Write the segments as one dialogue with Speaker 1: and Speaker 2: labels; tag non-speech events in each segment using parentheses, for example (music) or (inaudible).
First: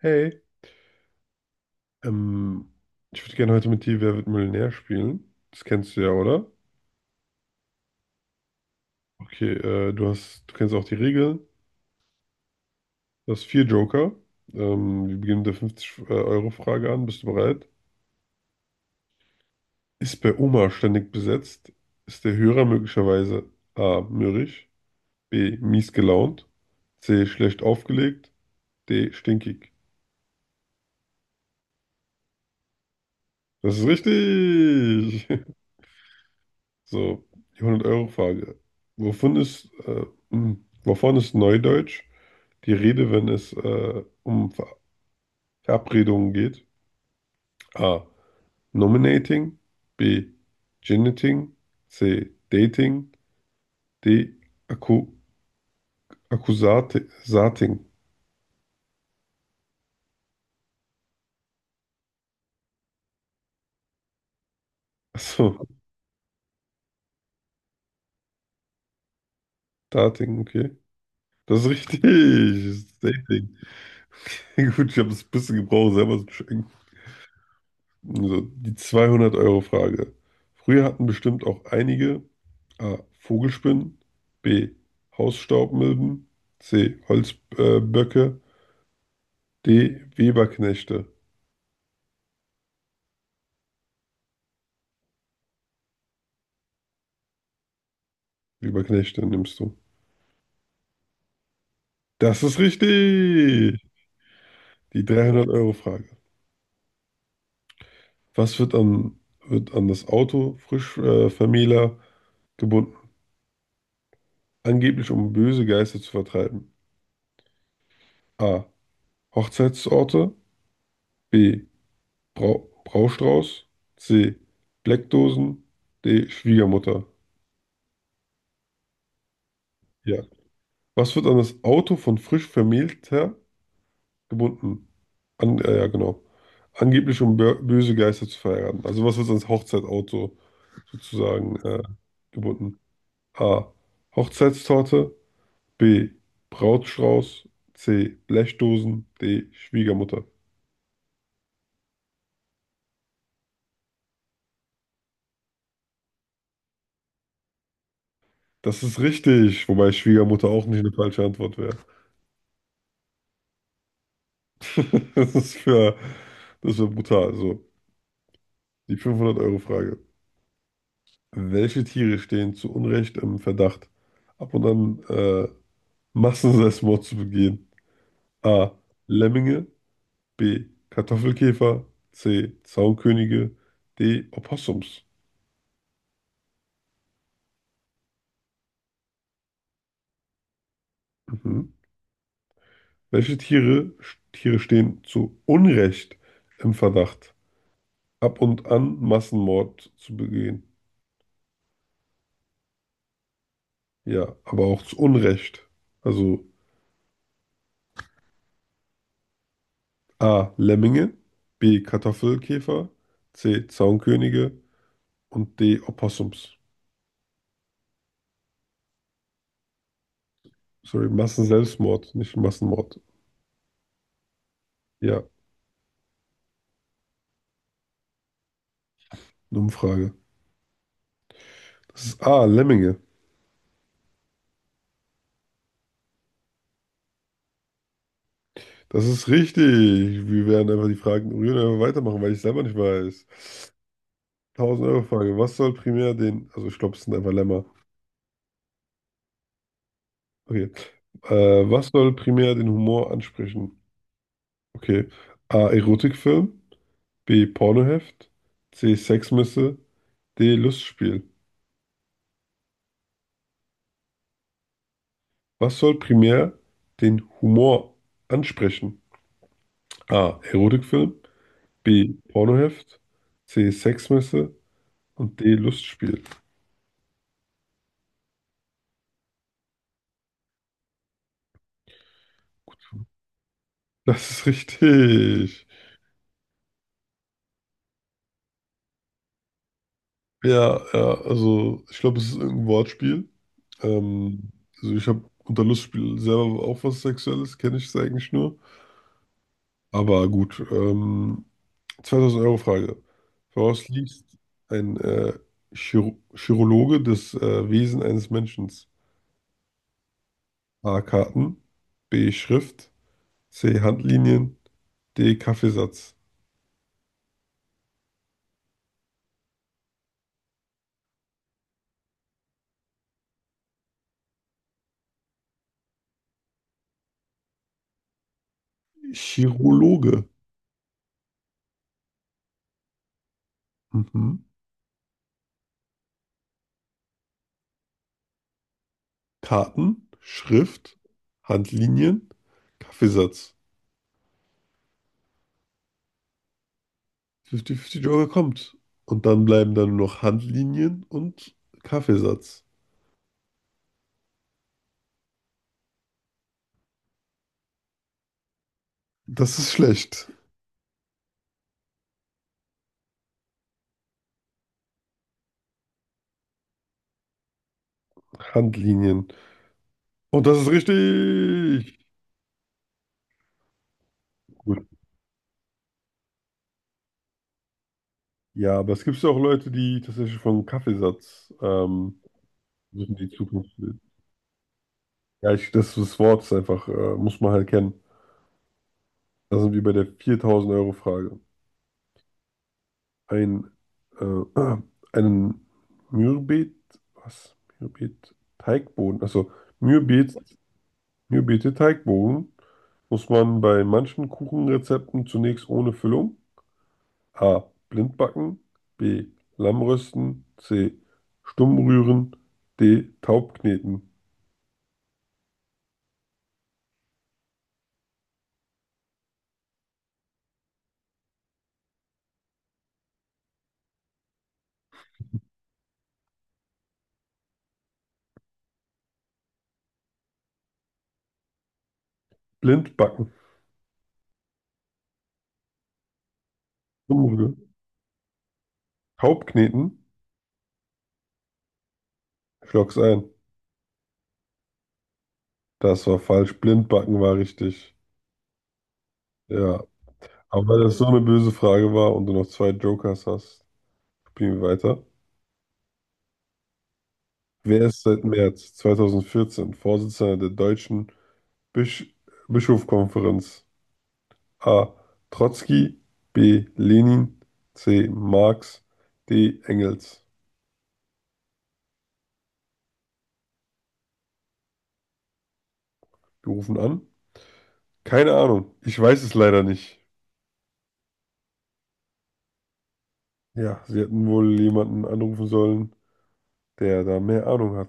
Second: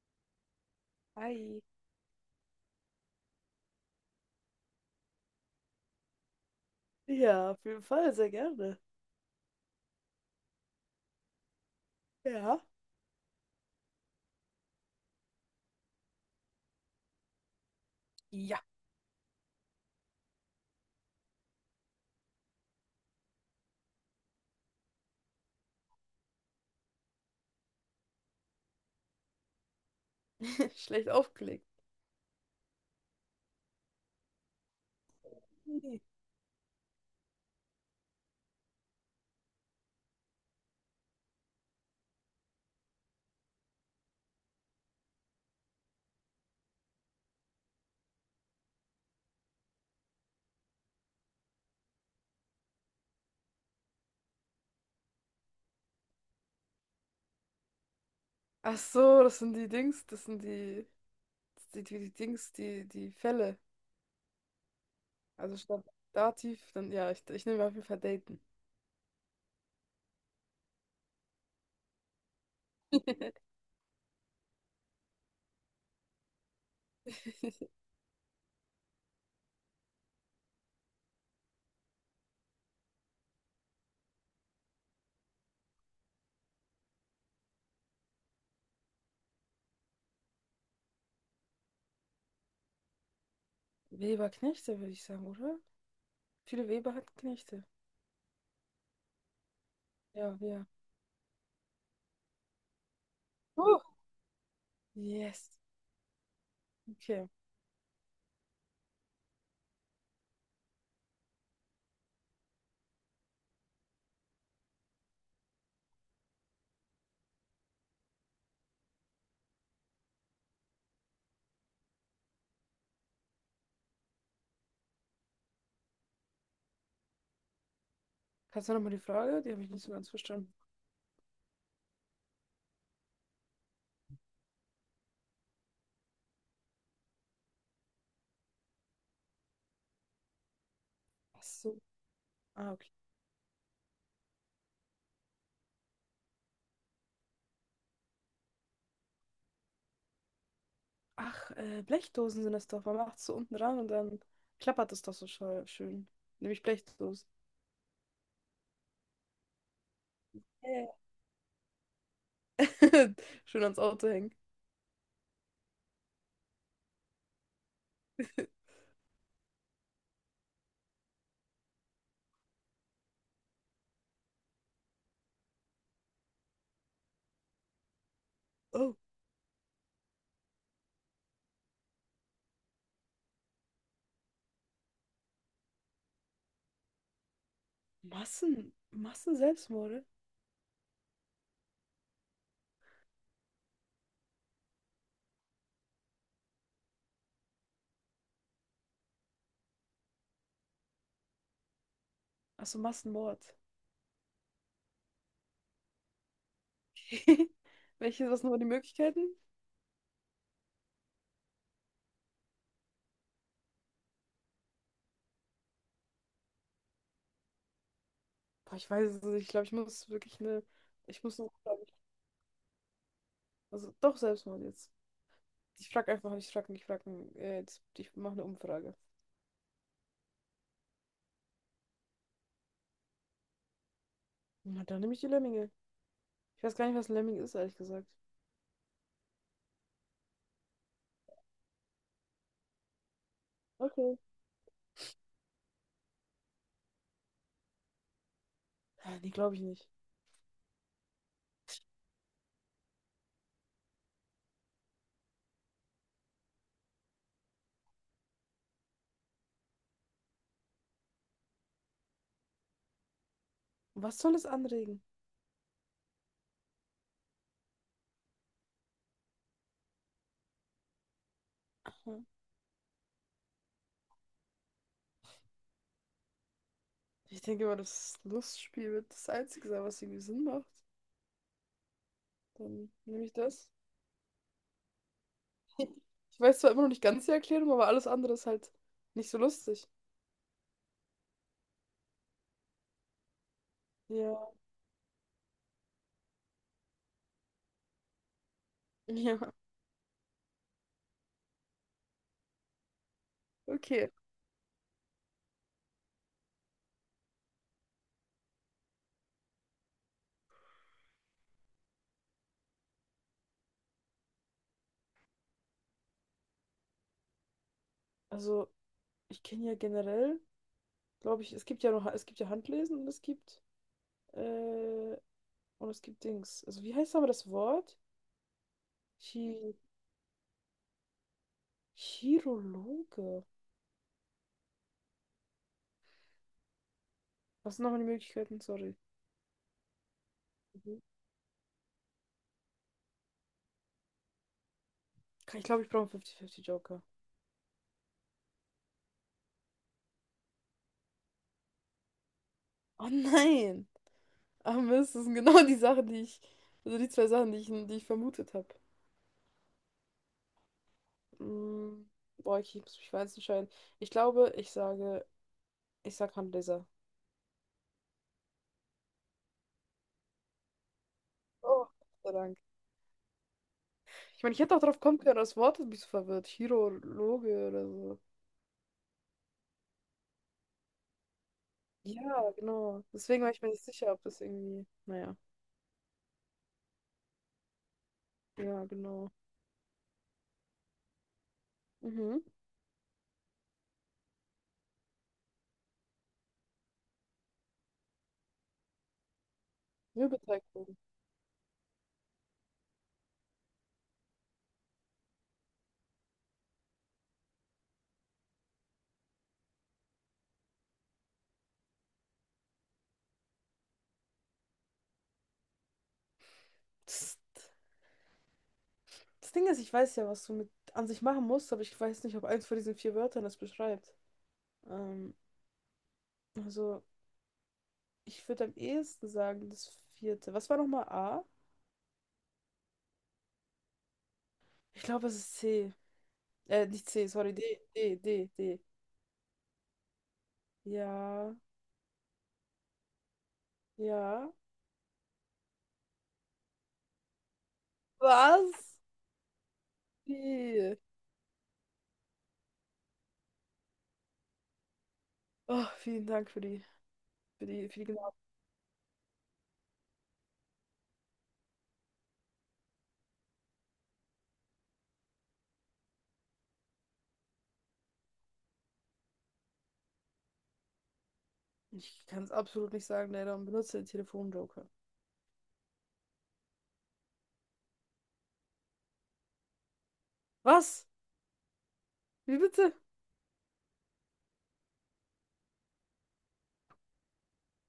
Speaker 1: Hey,
Speaker 2: Hi.
Speaker 1: ähm, ich würde gerne heute mit dir Wer wird Millionär spielen. Das kennst du ja, oder?
Speaker 2: Ja, auf jeden Fall, sehr gerne.
Speaker 1: Okay, du kennst auch die Regeln.
Speaker 2: Ja.
Speaker 1: Du hast vier Joker. Wir beginnen mit der 50-Euro-Frage an. Bist du bereit?
Speaker 2: Ja.
Speaker 1: Ist bei Oma ständig besetzt? Ist der Hörer möglicherweise A. mürrisch, B. mies gelaunt, C. schlecht aufgelegt, D. stinkig?
Speaker 2: (laughs) Schlecht aufgelegt.
Speaker 1: Das ist richtig! (laughs)
Speaker 2: Mhm.
Speaker 1: So, die 100-Euro-Frage. Wovon ist, äh, wovon ist Neudeutsch die Rede, wenn es um Verabredungen geht? A. Nominating. B. Geniting. C. Dating. D. Akku Akkusating.
Speaker 2: Ach so, das sind die Dings, das sind die, das sind die Dings, die Fälle. Also
Speaker 1: Achso,
Speaker 2: statt Dativ, dann ja, ich nehme auf jeden Fall Daten.
Speaker 1: Dating, okay. Das ist richtig. Das ist Dating.
Speaker 2: (laughs)
Speaker 1: (laughs) Gut, ich habe es ein bisschen gebraucht, selber zu checken. Also die 200-Euro-Frage. Früher hatten bestimmt auch einige A. Vogelspinnen, B. Hausstaubmilben, C. Holzböcke, die Weberknechte.
Speaker 2: Weber-Knechte, würde ich sagen, oder? Viele Weber hatten Knechte.
Speaker 1: Weberknechte nimmst du.
Speaker 2: Ja, ja.
Speaker 1: Das ist richtig.
Speaker 2: Oh,
Speaker 1: Die
Speaker 2: yes.
Speaker 1: 300-Euro-Frage.
Speaker 2: Okay.
Speaker 1: Was wird an das Auto frisch Vermähler gebunden? Angeblich, um böse Geister zu vertreiben. A. Hochzeitsorte. B. Bra Braustrauß. C. Bleckdosen. D. Schwiegermutter.
Speaker 2: Kannst du nochmal die Frage? Die habe ich nicht so ganz
Speaker 1: Ja.
Speaker 2: verstanden.
Speaker 1: Was wird an das Auto von frisch Vermählter gebunden? Ja, genau. Angeblich, um böse Geister zu verheiraten. Also, was wird ans Hochzeitauto
Speaker 2: Ach
Speaker 1: sozusagen
Speaker 2: so. Ah,
Speaker 1: gebunden.
Speaker 2: okay.
Speaker 1: A. Hochzeitstorte. B. Brautstrauß. C. Blechdosen. D. Schwiegermutter.
Speaker 2: Ach, Blechdosen sind das doch. Man macht es so unten dran und dann klappert es doch so schön. Nämlich Blechdosen.
Speaker 1: Das ist richtig, wobei Schwiegermutter auch nicht
Speaker 2: Äh,
Speaker 1: eine falsche Antwort wäre. (laughs)
Speaker 2: (laughs) Schön ans Auto hängen.
Speaker 1: Das ist für, Das wäre brutal. So,
Speaker 2: (laughs)
Speaker 1: die 500-Euro-Frage. Welche Tiere stehen zu Unrecht im Verdacht, ab und an Massenselbstmord zu begehen? A.
Speaker 2: Oh,
Speaker 1: Lemminge. B. Kartoffelkäfer. C. Zaunkönige. D. Opossums.
Speaker 2: Massenselbstmorde?
Speaker 1: Mhm. Welche Tiere stehen zu Unrecht im Verdacht, ab und an Massenmord zu begehen?
Speaker 2: Achso, Massenmord.
Speaker 1: Ja, aber auch zu Unrecht. Also
Speaker 2: (laughs) Welche, was sind aber die Möglichkeiten?
Speaker 1: A. Lemminge, B. Kartoffelkäfer, C. Zaunkönige und D. Opossums.
Speaker 2: Boah, ich weiß es nicht. Ich glaube, ich muss wirklich eine.
Speaker 1: Sorry,
Speaker 2: Ich muss eine. Umfrage.
Speaker 1: Massenselbstmord, nicht Massenmord.
Speaker 2: Also, doch Selbstmord jetzt.
Speaker 1: Ja,
Speaker 2: Ich frage einfach nicht, ich frage nicht, ich frage. Ich mache eine Umfrage.
Speaker 1: eine Umfrage. Das ist A. Lemminge.
Speaker 2: Na, dann nehme ich die Lemminge. Ich weiß gar nicht, was ein Lemming ist, ehrlich gesagt.
Speaker 1: Das ist richtig. Wir werden einfach die Fragen ignorieren und einfach weitermachen, weil ich selber nicht weiß.
Speaker 2: Okay.
Speaker 1: 1000-Euro-Frage. Was soll primär den, also ich glaube, es sind einfach Lämmer.
Speaker 2: Ah, nee, glaube ich nicht.
Speaker 1: Okay. Äh, Was soll primär den Humor ansprechen? Okay. A. Erotikfilm. B. Pornoheft. C. Sexmesse. D. Lustspiel.
Speaker 2: Und was soll es anregen?
Speaker 1: Was soll primär den Humor ansprechen? A. Erotikfilm. B.
Speaker 2: Hm.
Speaker 1: Pornoheft. C. Sexmesse. Und D. Lustspiel.
Speaker 2: Ich denke mal, das Lustspiel wird das Einzige sein, was irgendwie Sinn macht. Dann nehme ich das.
Speaker 1: Das ist richtig.
Speaker 2: (laughs) Ich weiß zwar immer noch nicht ganz die Erklärung, aber alles andere ist halt nicht so lustig.
Speaker 1: Ja, ja, also ich glaube, es ist irgendein Wortspiel.
Speaker 2: Ja,
Speaker 1: Ähm, also ich habe unter Lustspiel selber auch was Sexuelles, kenne ich es eigentlich nur.
Speaker 2: ja,
Speaker 1: Aber gut, 2000 Euro Frage. Woraus
Speaker 2: okay.
Speaker 1: liest ein Chirologe das Wesen eines Menschen? A. Karten, B. Schrift, C. Handlinien, D. Kaffeesatz.
Speaker 2: Also, ich kenne ja generell, glaube ich, es gibt ja noch, es gibt ja Handlesen äh, und es gibt Dings. Also, wie heißt aber das Wort? Chi
Speaker 1: Chirologe.
Speaker 2: Chirologe.
Speaker 1: Mhm.
Speaker 2: Was sind nochmal die Möglichkeiten? Sorry.
Speaker 1: Karten,
Speaker 2: Mhm.
Speaker 1: Schrift, Handlinien, Kaffeesatz.
Speaker 2: Ich glaube, ich brauche einen fünfzig 50 Joker.
Speaker 1: 50-50 Joker kommt. Und dann bleiben dann nur noch Handlinien und Kaffeesatz.
Speaker 2: Oh nein! Ah, Mist, das sind genau (laughs) die Sachen, also die zwei Sachen, die ich vermutet habe.
Speaker 1: Das ist schlecht.
Speaker 2: Mm, boah, ich muss mich für eins entscheiden. Ich glaube, ich sage, Ich sag Handleser.
Speaker 1: Handlinien. Und das ist
Speaker 2: Oh,
Speaker 1: richtig.
Speaker 2: Gott sei Dank. Ich meine, ich hätte auch
Speaker 1: Gut.
Speaker 2: drauf kommen können, aber das Wort hat mich so verwirrt. Chirologe oder so.
Speaker 1: Ja, aber es gibt ja auch Leute, die tatsächlich von Kaffeesatz
Speaker 2: Ja, genau.
Speaker 1: versuchen, die
Speaker 2: Deswegen war ich mir
Speaker 1: Zukunft.
Speaker 2: nicht sicher, ob das irgendwie. Naja.
Speaker 1: Ja, ich, das, das Wort ist einfach, muss man halt kennen.
Speaker 2: Ja, genau.
Speaker 1: Da sind wir bei der 4000-Euro-Frage.
Speaker 2: Mhm.
Speaker 1: Ein, äh, (clears throat) einen Mürbet, was? Mürbet, Teigboden, also Mürbet,
Speaker 2: Mürbeteigbogen.
Speaker 1: Mürbete Teigboden muss man bei manchen Kuchenrezepten zunächst ohne Füllung, A. Blindbacken. B. Lammrösten. C. Stummrühren. D. Taubkneten.
Speaker 2: Das, das Ding ist, ich weiß ja, was du mit an sich machen musst, aber ich weiß nicht, ob eins von diesen vier Wörtern das beschreibt. Ähm, also. Ich würde am ehesten sagen, das vierte. Was war nochmal A?
Speaker 1: Blindbacken.
Speaker 2: Ich glaube, es ist C. Nicht C, sorry,
Speaker 1: Stummrühren.
Speaker 2: D.
Speaker 1: Taubkneten?
Speaker 2: Ja,
Speaker 1: Ich logg's ein.
Speaker 2: ja.
Speaker 1: Das war falsch. Blindbacken war richtig.
Speaker 2: Was?
Speaker 1: Ja. Aber weil das
Speaker 2: D.
Speaker 1: so eine böse Frage war und du noch zwei Jokers hast, spielen wir weiter.
Speaker 2: Oh, vielen Dank für
Speaker 1: Wer
Speaker 2: für
Speaker 1: ist
Speaker 2: die
Speaker 1: seit
Speaker 2: genaue.
Speaker 1: März 2014 Vorsitzender der Deutschen Bisch Bischofskonferenz? A. Trotzki. B. Lenin. C. Marx. D. Engels.
Speaker 2: Ich kann es absolut nicht sagen, leider, und benutze den Telefonjoker.
Speaker 1: Wir rufen an. Keine Ahnung. Ich weiß es leider nicht.
Speaker 2: Was? Wie bitte?
Speaker 1: Ja, Sie hätten wohl jemanden anrufen sollen, der da mehr Ahnung hat.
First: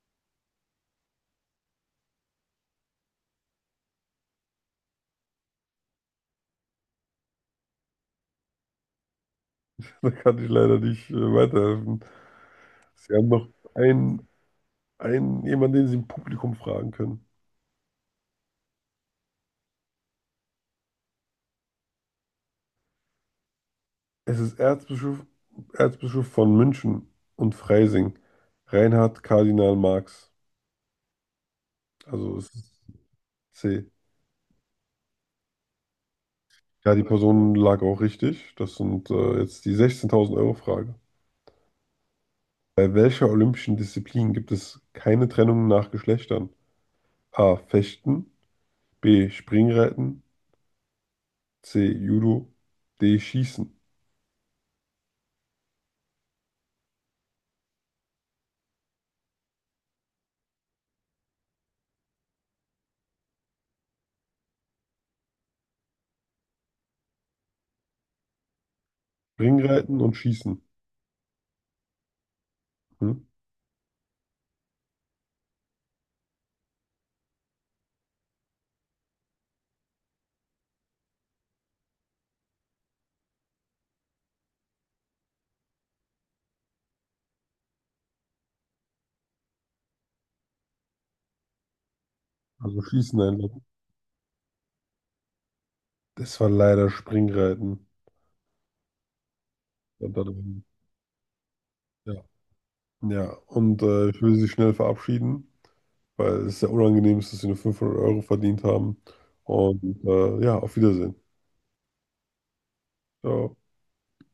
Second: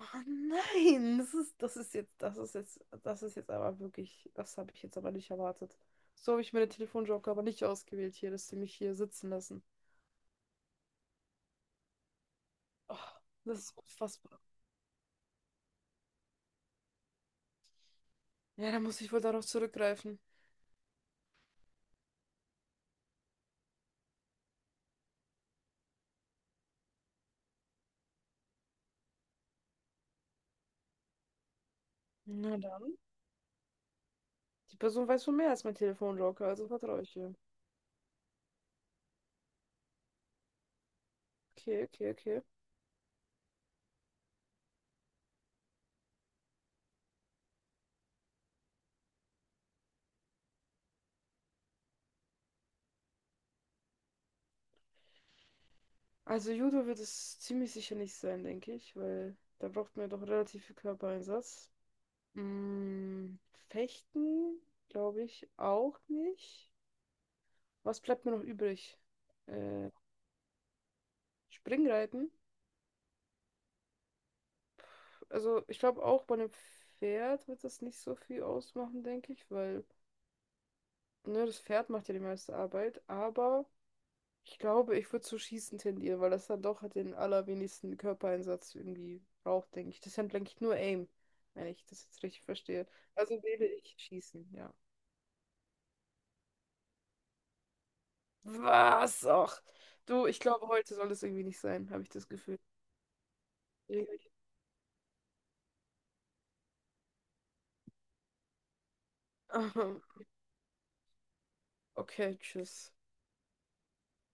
Speaker 2: Oh nein, das ist jetzt aber wirklich, das habe ich jetzt aber nicht erwartet. So habe ich mir den Telefonjoker aber nicht ausgewählt hier, dass sie mich hier sitzen lassen.
Speaker 1: (laughs) Da kann ich leider nicht weiterhelfen.
Speaker 2: Oh,
Speaker 1: Sie haben noch
Speaker 2: das ist
Speaker 1: einen,
Speaker 2: unfassbar.
Speaker 1: jemanden, den Sie im Publikum fragen können.
Speaker 2: Ja, da muss ich wohl darauf zurückgreifen.
Speaker 1: Es ist Erzbischof, von München und Freising, Reinhard Kardinal Marx. Also es
Speaker 2: Na
Speaker 1: ist
Speaker 2: dann.
Speaker 1: C.
Speaker 2: Die Person weiß wohl mehr als mein Telefonjoker, also
Speaker 1: Ja,
Speaker 2: vertraue
Speaker 1: die
Speaker 2: ich ihr.
Speaker 1: Person lag auch richtig. Das sind jetzt die 16.000 Euro Frage.
Speaker 2: Okay, okay, okay.
Speaker 1: Bei welcher olympischen Disziplin gibt es keine Trennung nach Geschlechtern? A. Fechten. B. Springreiten. C. Judo. D. Schießen.
Speaker 2: Also Judo wird es ziemlich sicher nicht sein, denke ich, weil da braucht man ja doch relativ viel Körpereinsatz. Mm, Fechten, glaube ich, auch nicht. Was bleibt mir noch übrig? Äh,
Speaker 1: Springreiten und Schießen.
Speaker 2: Springreiten.
Speaker 1: Hm?
Speaker 2: Also ich glaube auch bei einem Pferd wird das nicht so viel ausmachen, denke ich, weil ne, das Pferd macht ja die meiste Arbeit, aber. Ich glaube, ich würde zu Schießen tendieren, weil das dann doch den allerwenigsten Körpereinsatz irgendwie braucht, denke ich. Das ist dann, denke ich, nur Aim, wenn ich das jetzt richtig
Speaker 1: Also
Speaker 2: verstehe.
Speaker 1: Schießen
Speaker 2: Also
Speaker 1: einloggen.
Speaker 2: wähle ich Schießen, ja.
Speaker 1: Das war leider Springreiten.
Speaker 2: Was? Och.
Speaker 1: Und
Speaker 2: Du, ich
Speaker 1: dann-
Speaker 2: glaube, heute soll das irgendwie nicht sein, habe ich
Speaker 1: Ja.
Speaker 2: das Gefühl.
Speaker 1: Ja, ich
Speaker 2: Irgendwie.
Speaker 1: will Sie schnell verabschieden, weil es sehr unangenehm ist, dass Sie nur 500 Euro verdient haben. Und
Speaker 2: (laughs)
Speaker 1: ja, auf Wiedersehen.
Speaker 2: Okay, tschüss.
Speaker 1: Ciao.